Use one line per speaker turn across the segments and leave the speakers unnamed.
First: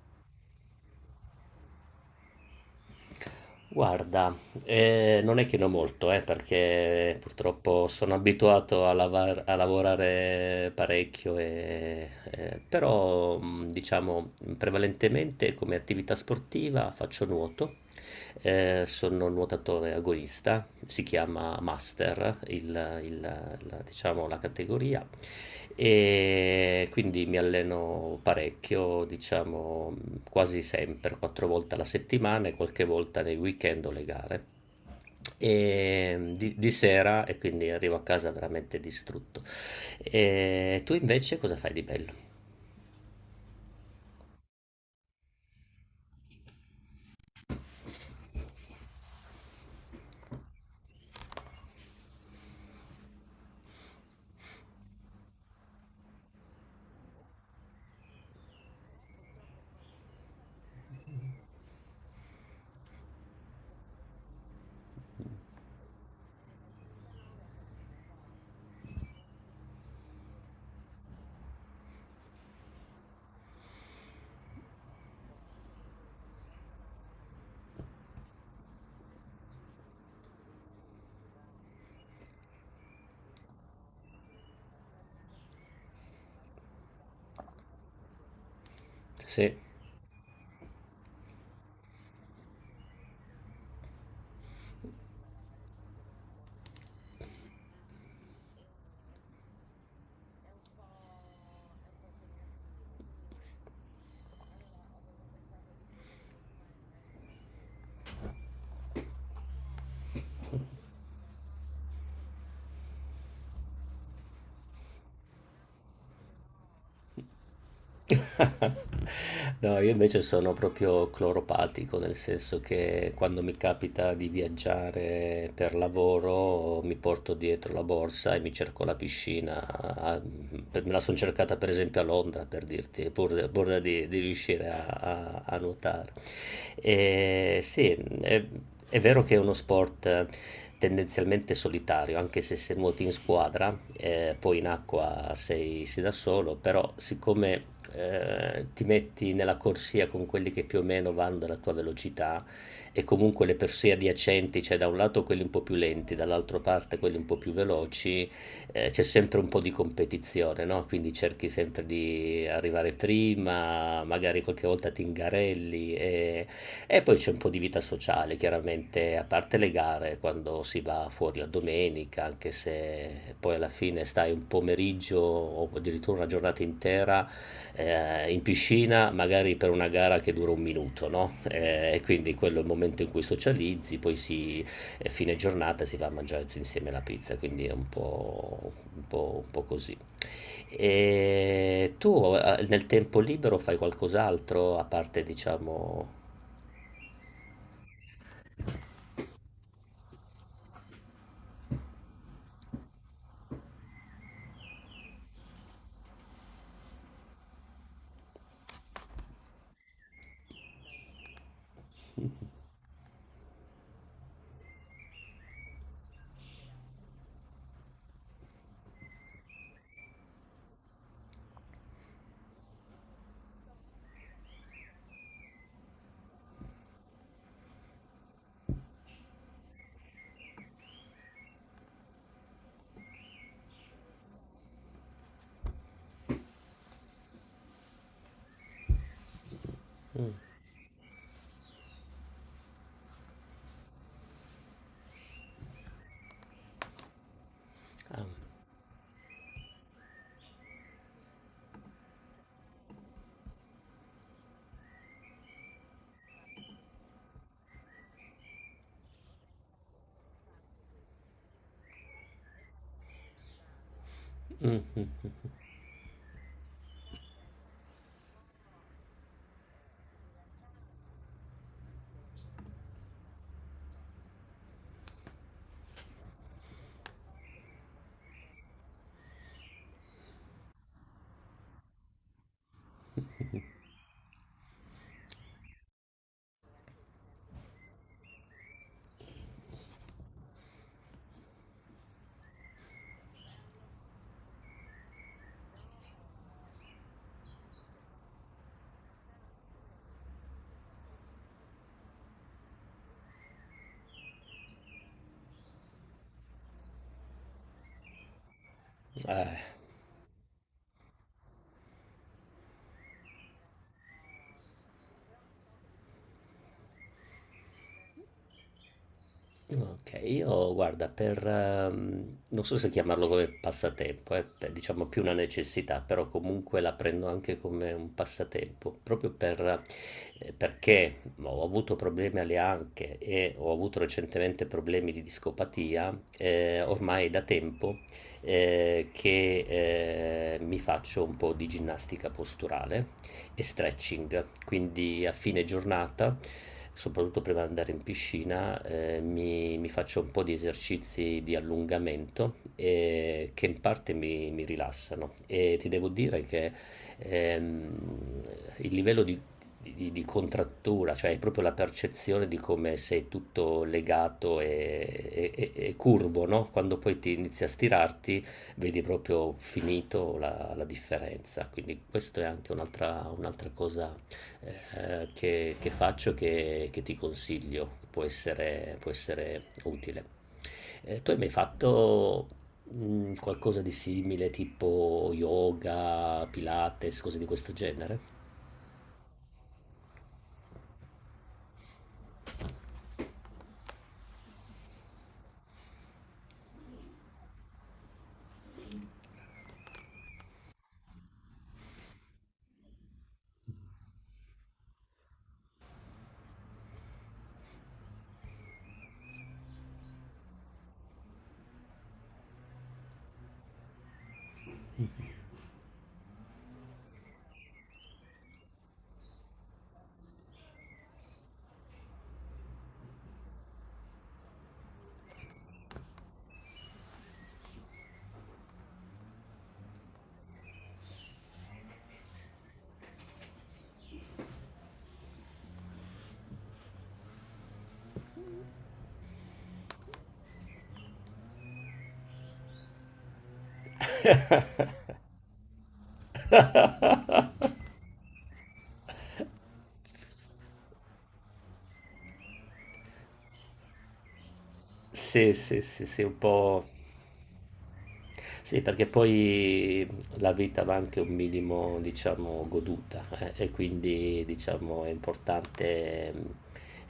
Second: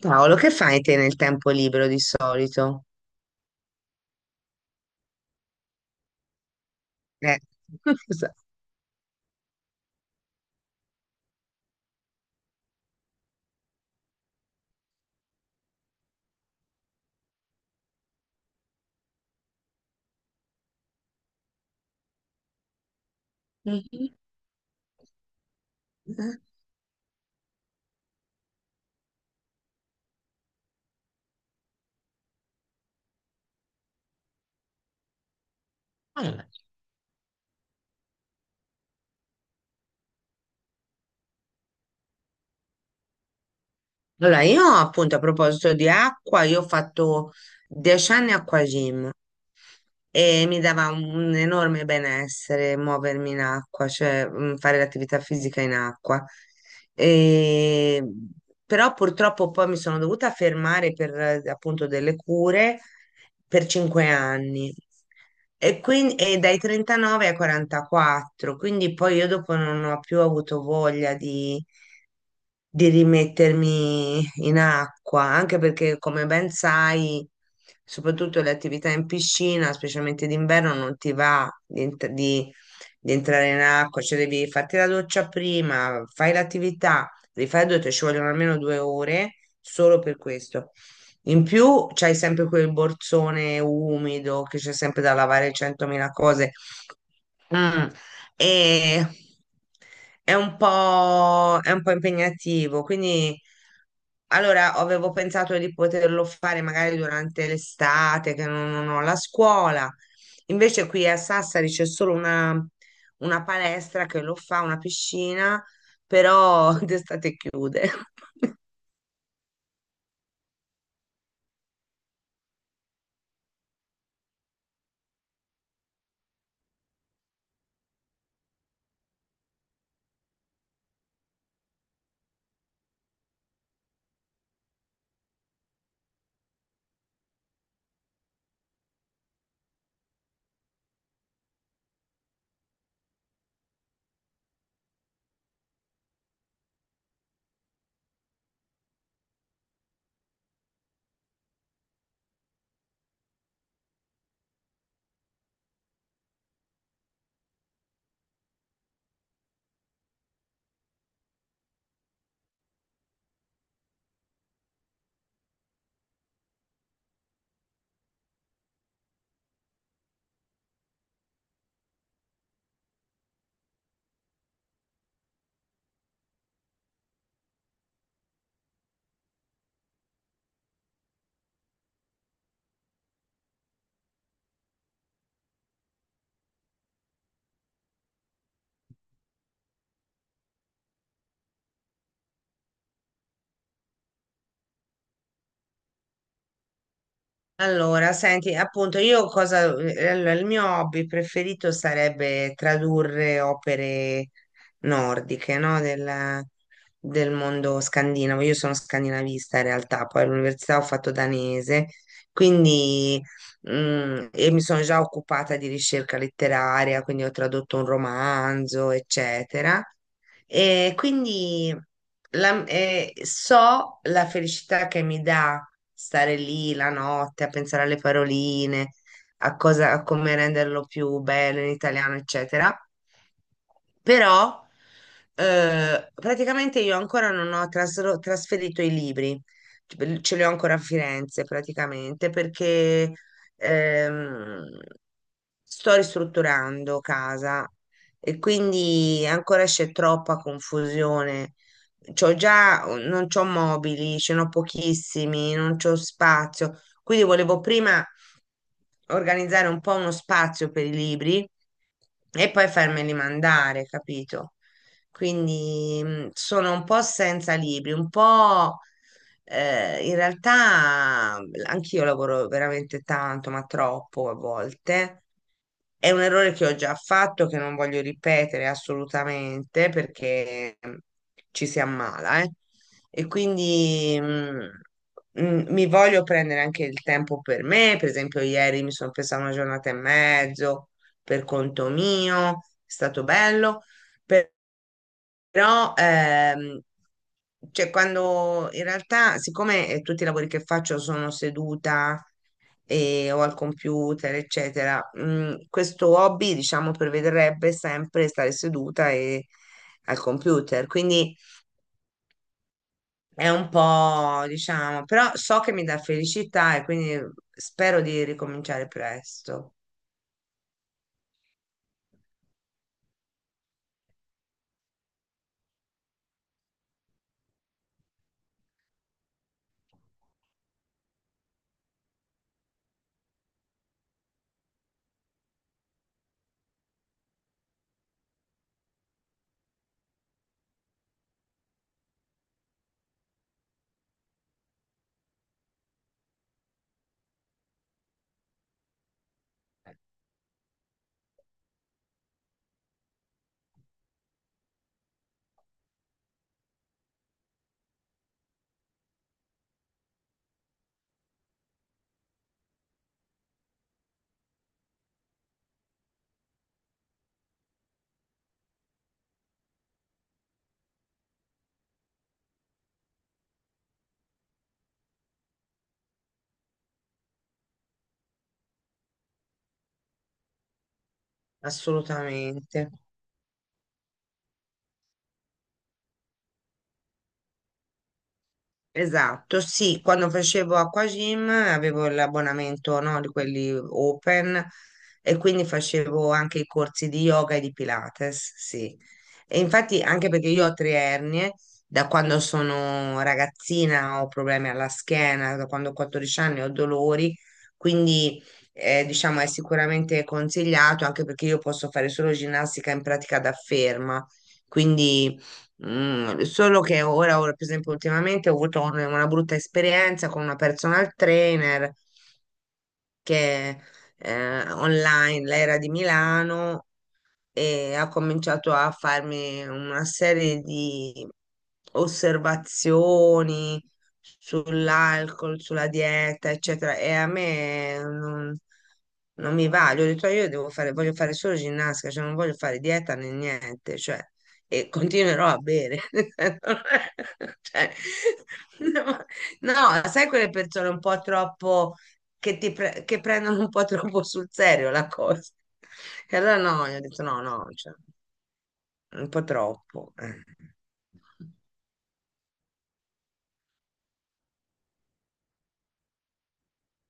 Paolo, che fai te nel tempo libero di solito?
Guarda, non è che ne ho molto, perché
Eh,
purtroppo sono
scusa.
abituato a, a lavorare parecchio, però diciamo prevalentemente come attività sportiva faccio nuoto. Sono un nuotatore agonista, si chiama Master
Mhm.
diciamo, la categoria. E quindi mi alleno parecchio, diciamo quasi sempre, 4 volte alla settimana e qualche volta nei weekend o le gare. E
Allora,
di sera e quindi arrivo a casa veramente distrutto. E tu invece cosa fai di bello?
allora, io appunto a proposito di acqua, io ho fatto 10 anni acquagym e mi dava un enorme benessere muovermi in acqua, cioè fare l'attività fisica in acqua. E- Però purtroppo poi mi sono dovuta fermare per appunto delle cure per 5 anni. E quindi, e dai 39 ai 44, quindi poi io dopo non ho più avuto voglia di rimettermi in acqua, anche perché come ben sai, soprattutto le attività in piscina, specialmente d'inverno, non ti va di, di entrare in acqua, cioè devi farti la doccia prima, fai l'attività, rifai la doccia, ci vogliono almeno 2 ore
Sì.
solo per questo. In più c'hai sempre quel borsone umido che c'è sempre da lavare 100.000 cose. Mm. E è un po', impegnativo, quindi allora avevo pensato di poterlo fare magari durante l'estate, che non ho la scuola. Invece qui a Sassari c'è solo una palestra che lo fa, una piscina, però d'estate chiude.
No, io invece sono proprio cloropatico, nel senso che quando mi capita di viaggiare per lavoro mi porto dietro la borsa e mi cerco la piscina. Me la sono cercata per esempio a Londra, per dirti, pur di riuscire a nuotare. E sì, e è vero che è uno sport tendenzialmente solitario, anche se nuoti in squadra, poi in acqua sei da solo, però siccome ti metti nella corsia con quelli che più o meno vanno alla tua velocità e comunque le corsie adiacenti, cioè da un lato quelli un po' più lenti, dall'altra parte quelli un po' più veloci, c'è sempre un po' di competizione, no? Quindi cerchi sempre di arrivare prima, magari qualche volta ti ingarelli e poi c'è un po' di vita sociale, chiaramente, a parte le gare, quando si va fuori la domenica, anche se poi alla fine stai un pomeriggio o addirittura una giornata intera in piscina, magari per una gara che dura un minuto, no? E quindi quello è il momento in cui socializzi, poi si, fine giornata si va a mangiare tutti insieme la pizza, quindi è un po', un po', un po' così. E tu nel tempo libero fai qualcos'altro a parte, diciamo.
Allora, senti, appunto, io cosa, allora, il mio hobby preferito sarebbe tradurre opere nordiche, no? Del mondo scandinavo. Io sono scandinavista in realtà, poi all'università ho fatto danese, quindi e mi sono già occupata di ricerca letteraria, quindi ho tradotto un romanzo, eccetera. E quindi so la felicità che mi dà stare lì la notte a pensare alle paroline, a cosa, a come renderlo più bello in italiano, eccetera. Però praticamente io ancora non ho trasferito i libri, ce li ho ancora a Firenze praticamente perché ehm, sto ristrutturando casa e
Ah.
quindi ancora c'è troppa confusione. C'ho già, non c'ho mobili, ce n'ho pochissimi, non c'ho spazio. Quindi volevo prima organizzare un po' uno spazio per i libri e poi farmeli mandare, capito?
Mh-mh.
Quindi sono un po' senza libri, un po' in realtà anch'io lavoro veramente tanto, ma troppo a volte. È un errore che ho già fatto, che non voglio ripetere assolutamente perché ci si ammala, eh. E quindi mi voglio prendere anche il tempo per me. Per esempio, ieri mi sono presa una giornata e mezzo per conto mio, è stato bello. Però, cioè, quando in realtà, siccome tutti i lavori che faccio sono seduta e, o al computer, eccetera, questo hobby, diciamo, prevederebbe sempre stare seduta e
eh,
al computer. Quindi è un po', diciamo, però so che mi dà felicità e quindi spero di ricominciare presto.
okay, io guarda per non so se chiamarlo come passatempo, pe diciamo più una necessità, però comunque la prendo anche come un passatempo, proprio per perché ho avuto problemi alle anche e ho avuto recentemente problemi di discopatia, ormai da tempo, ehm, che, mi faccio un po' di ginnastica posturale. E stretching. Quindi a fine giornata, soprattutto prima di andare in piscina, mi faccio un po' di esercizi di allungamento che in parte mi rilassano. E ti devo dire che ehm, il livello di, di contrattura, cioè è proprio la percezione di come sei tutto legato e curvo, no? Quando poi ti inizi a stirarti vedi proprio finito la differenza. Quindi questa è anche un'altra cosa che faccio e che ti consiglio, può essere utile. Tu hai mai fatto
Assolutamente.
qualcosa di simile, tipo yoga, pilates, cose di questo genere?
Esatto, sì, quando facevo acquagym avevo l'abbonamento, no, di quelli open e quindi facevo anche i corsi di yoga e di Pilates, sì. E infatti anche perché io ho tre ernie, da quando sono ragazzina ho problemi alla schiena, da quando ho 14 anni ho dolori, quindi diciamo è sicuramente consigliato anche perché io posso fare solo ginnastica in pratica da ferma, quindi. Solo che per esempio, ultimamente ho avuto una brutta esperienza con una personal trainer che online, lei era di Milano e ha cominciato a farmi una serie di osservazioni sull'alcol, sulla dieta, eccetera. E a me non mi va. Gli ho detto, "Ah, io devo fare, voglio fare solo ginnastica, cioè non voglio fare dieta né niente, cioè, e continuerò a bere." Cioè, no, no, sai quelle persone un po' troppo che prendono un po' troppo sul serio la cosa.
Sì, sì, sì, sì, un
E allora
po'.
no, gli ho detto no, no, cioè,
Sì, perché
un po'
poi
troppo. Eh,
la vita va anche un minimo, diciamo, goduta, e quindi, diciamo, è importante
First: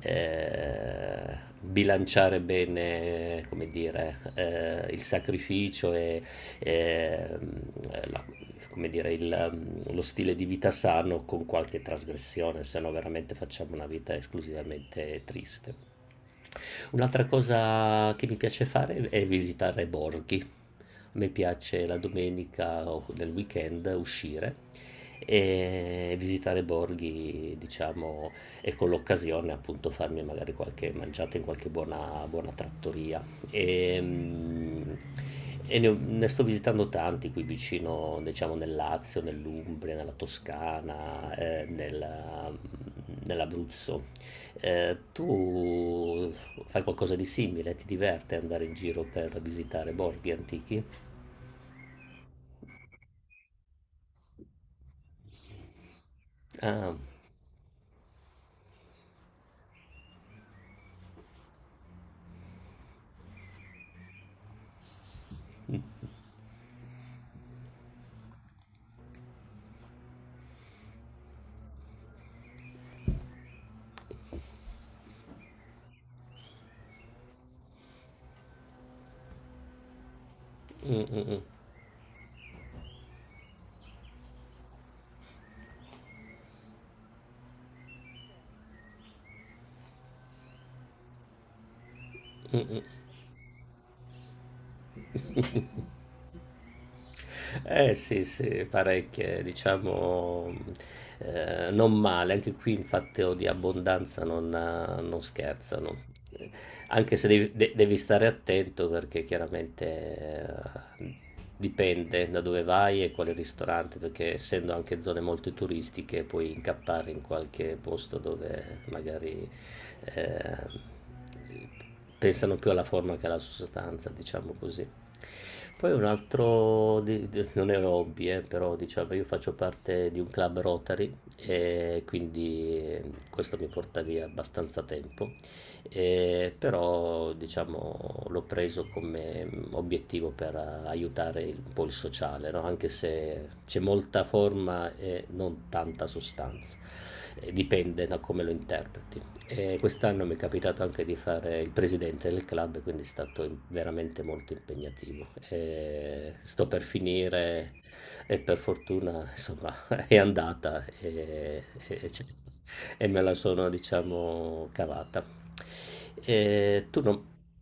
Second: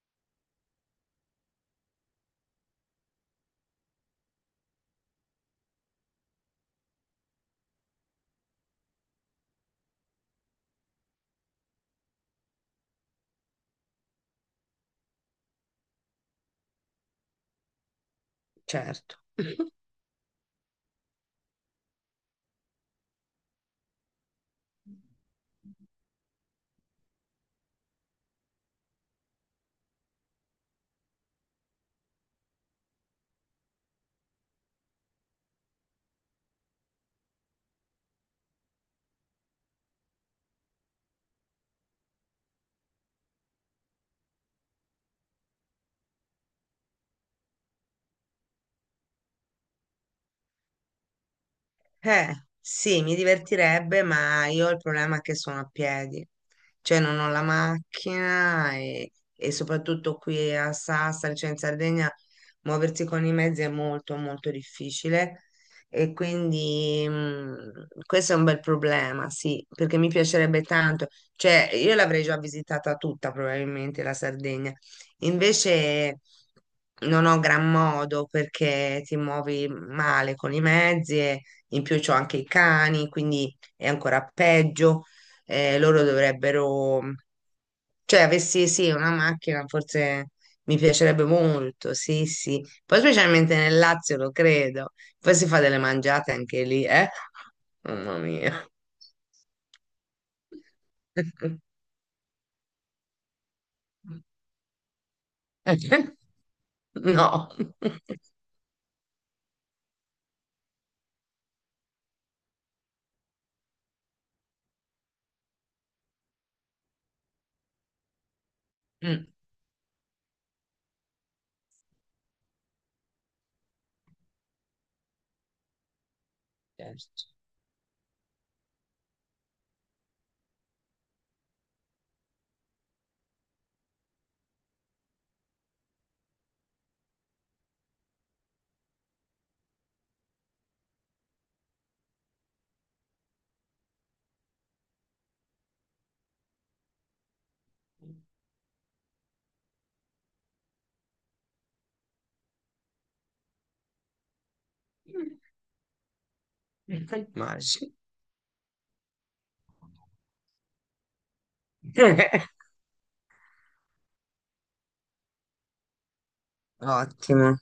bilanciare bene, come dire, il sacrificio e, mh, la- come dire, il, lo stile di vita sano con qualche trasgressione, se no veramente facciamo una vita esclusivamente triste. Un'altra cosa che mi piace fare
certo.
è visitare borghi. A me piace la domenica o nel weekend uscire e visitare borghi, diciamo, e con l'occasione appunto farmi magari qualche mangiata in qualche buona, buona trattoria. E, mm, ne sto visitando tanti qui vicino, diciamo, nel Lazio, nell'Umbria, nella Toscana, nell'Abruzzo. Tu fai qualcosa di simile? Ti diverte andare in giro per visitare borghi antichi?
Eh, sì, mi divertirebbe, ma io ho il problema che sono a piedi,
Ah.
cioè non ho la macchina e soprattutto qui a Sassari, cioè in Sardegna, muoversi con i mezzi è molto molto difficile e quindi questo è un bel problema, sì, perché mi piacerebbe tanto, cioè io l'avrei già visitata tutta probabilmente la Sardegna, invece non ho gran modo perché ti muovi male con i
Mm,
mezzi.
mm,
E
mm.
in più c'ho anche i cani, quindi è ancora peggio. Loro dovrebbero, cioè, avessi sì, una macchina, forse mi piacerebbe molto, sì, sì. Poi specialmente nel Lazio, lo credo. Poi si fa delle mangiate anche lì, eh?
Eh
Mamma
sì, sì,
mia.
parecchie, diciamo, non male. Anche qui il fatto di abbondanza non scherzano. Eh, Anche se
No.
devi stare attento perché chiaramente eh, dipende da dove vai e quale ristorante, perché essendo anche zone molto turistiche puoi incappare in qualche posto dove
Mm.
magari eh, pensano più alla forma che alla sostanza, diciamo così. Poi un altro,
Certo.
non è hobby, però diciamo io faccio parte di un club Rotary e quindi questo mi porta via abbastanza tempo. Però diciamo l'ho preso come obiettivo per aiutare un po' il sociale, no? Anche se c'è molta forma e non tanta sostanza. Dipende da come lo interpreti. E quest'anno mi è capitato anche di fare il presidente del club, quindi è stato veramente molto impegnativo. E sto per finire
Immagino.
e per fortuna, insomma, è andata e me la sono, diciamo, cavata. E tu,
Ottimo.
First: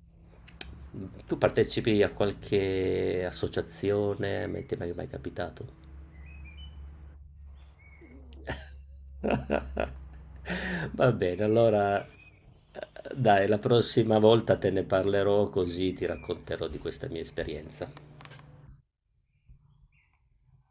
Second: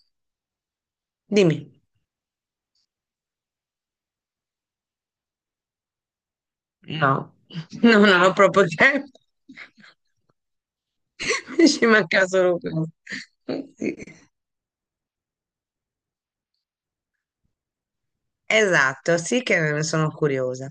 tu
Dimmi.
partecipi a qualche associazione? Ti è mai capitato?
No, non ho proprio tempo.
Va bene,
Ci
allora
manca solo questo.
dai, la
Sì.
prossima volta te ne parlerò così ti racconterò di questa mia esperienza.
Esatto, sì che ne sono curiosa.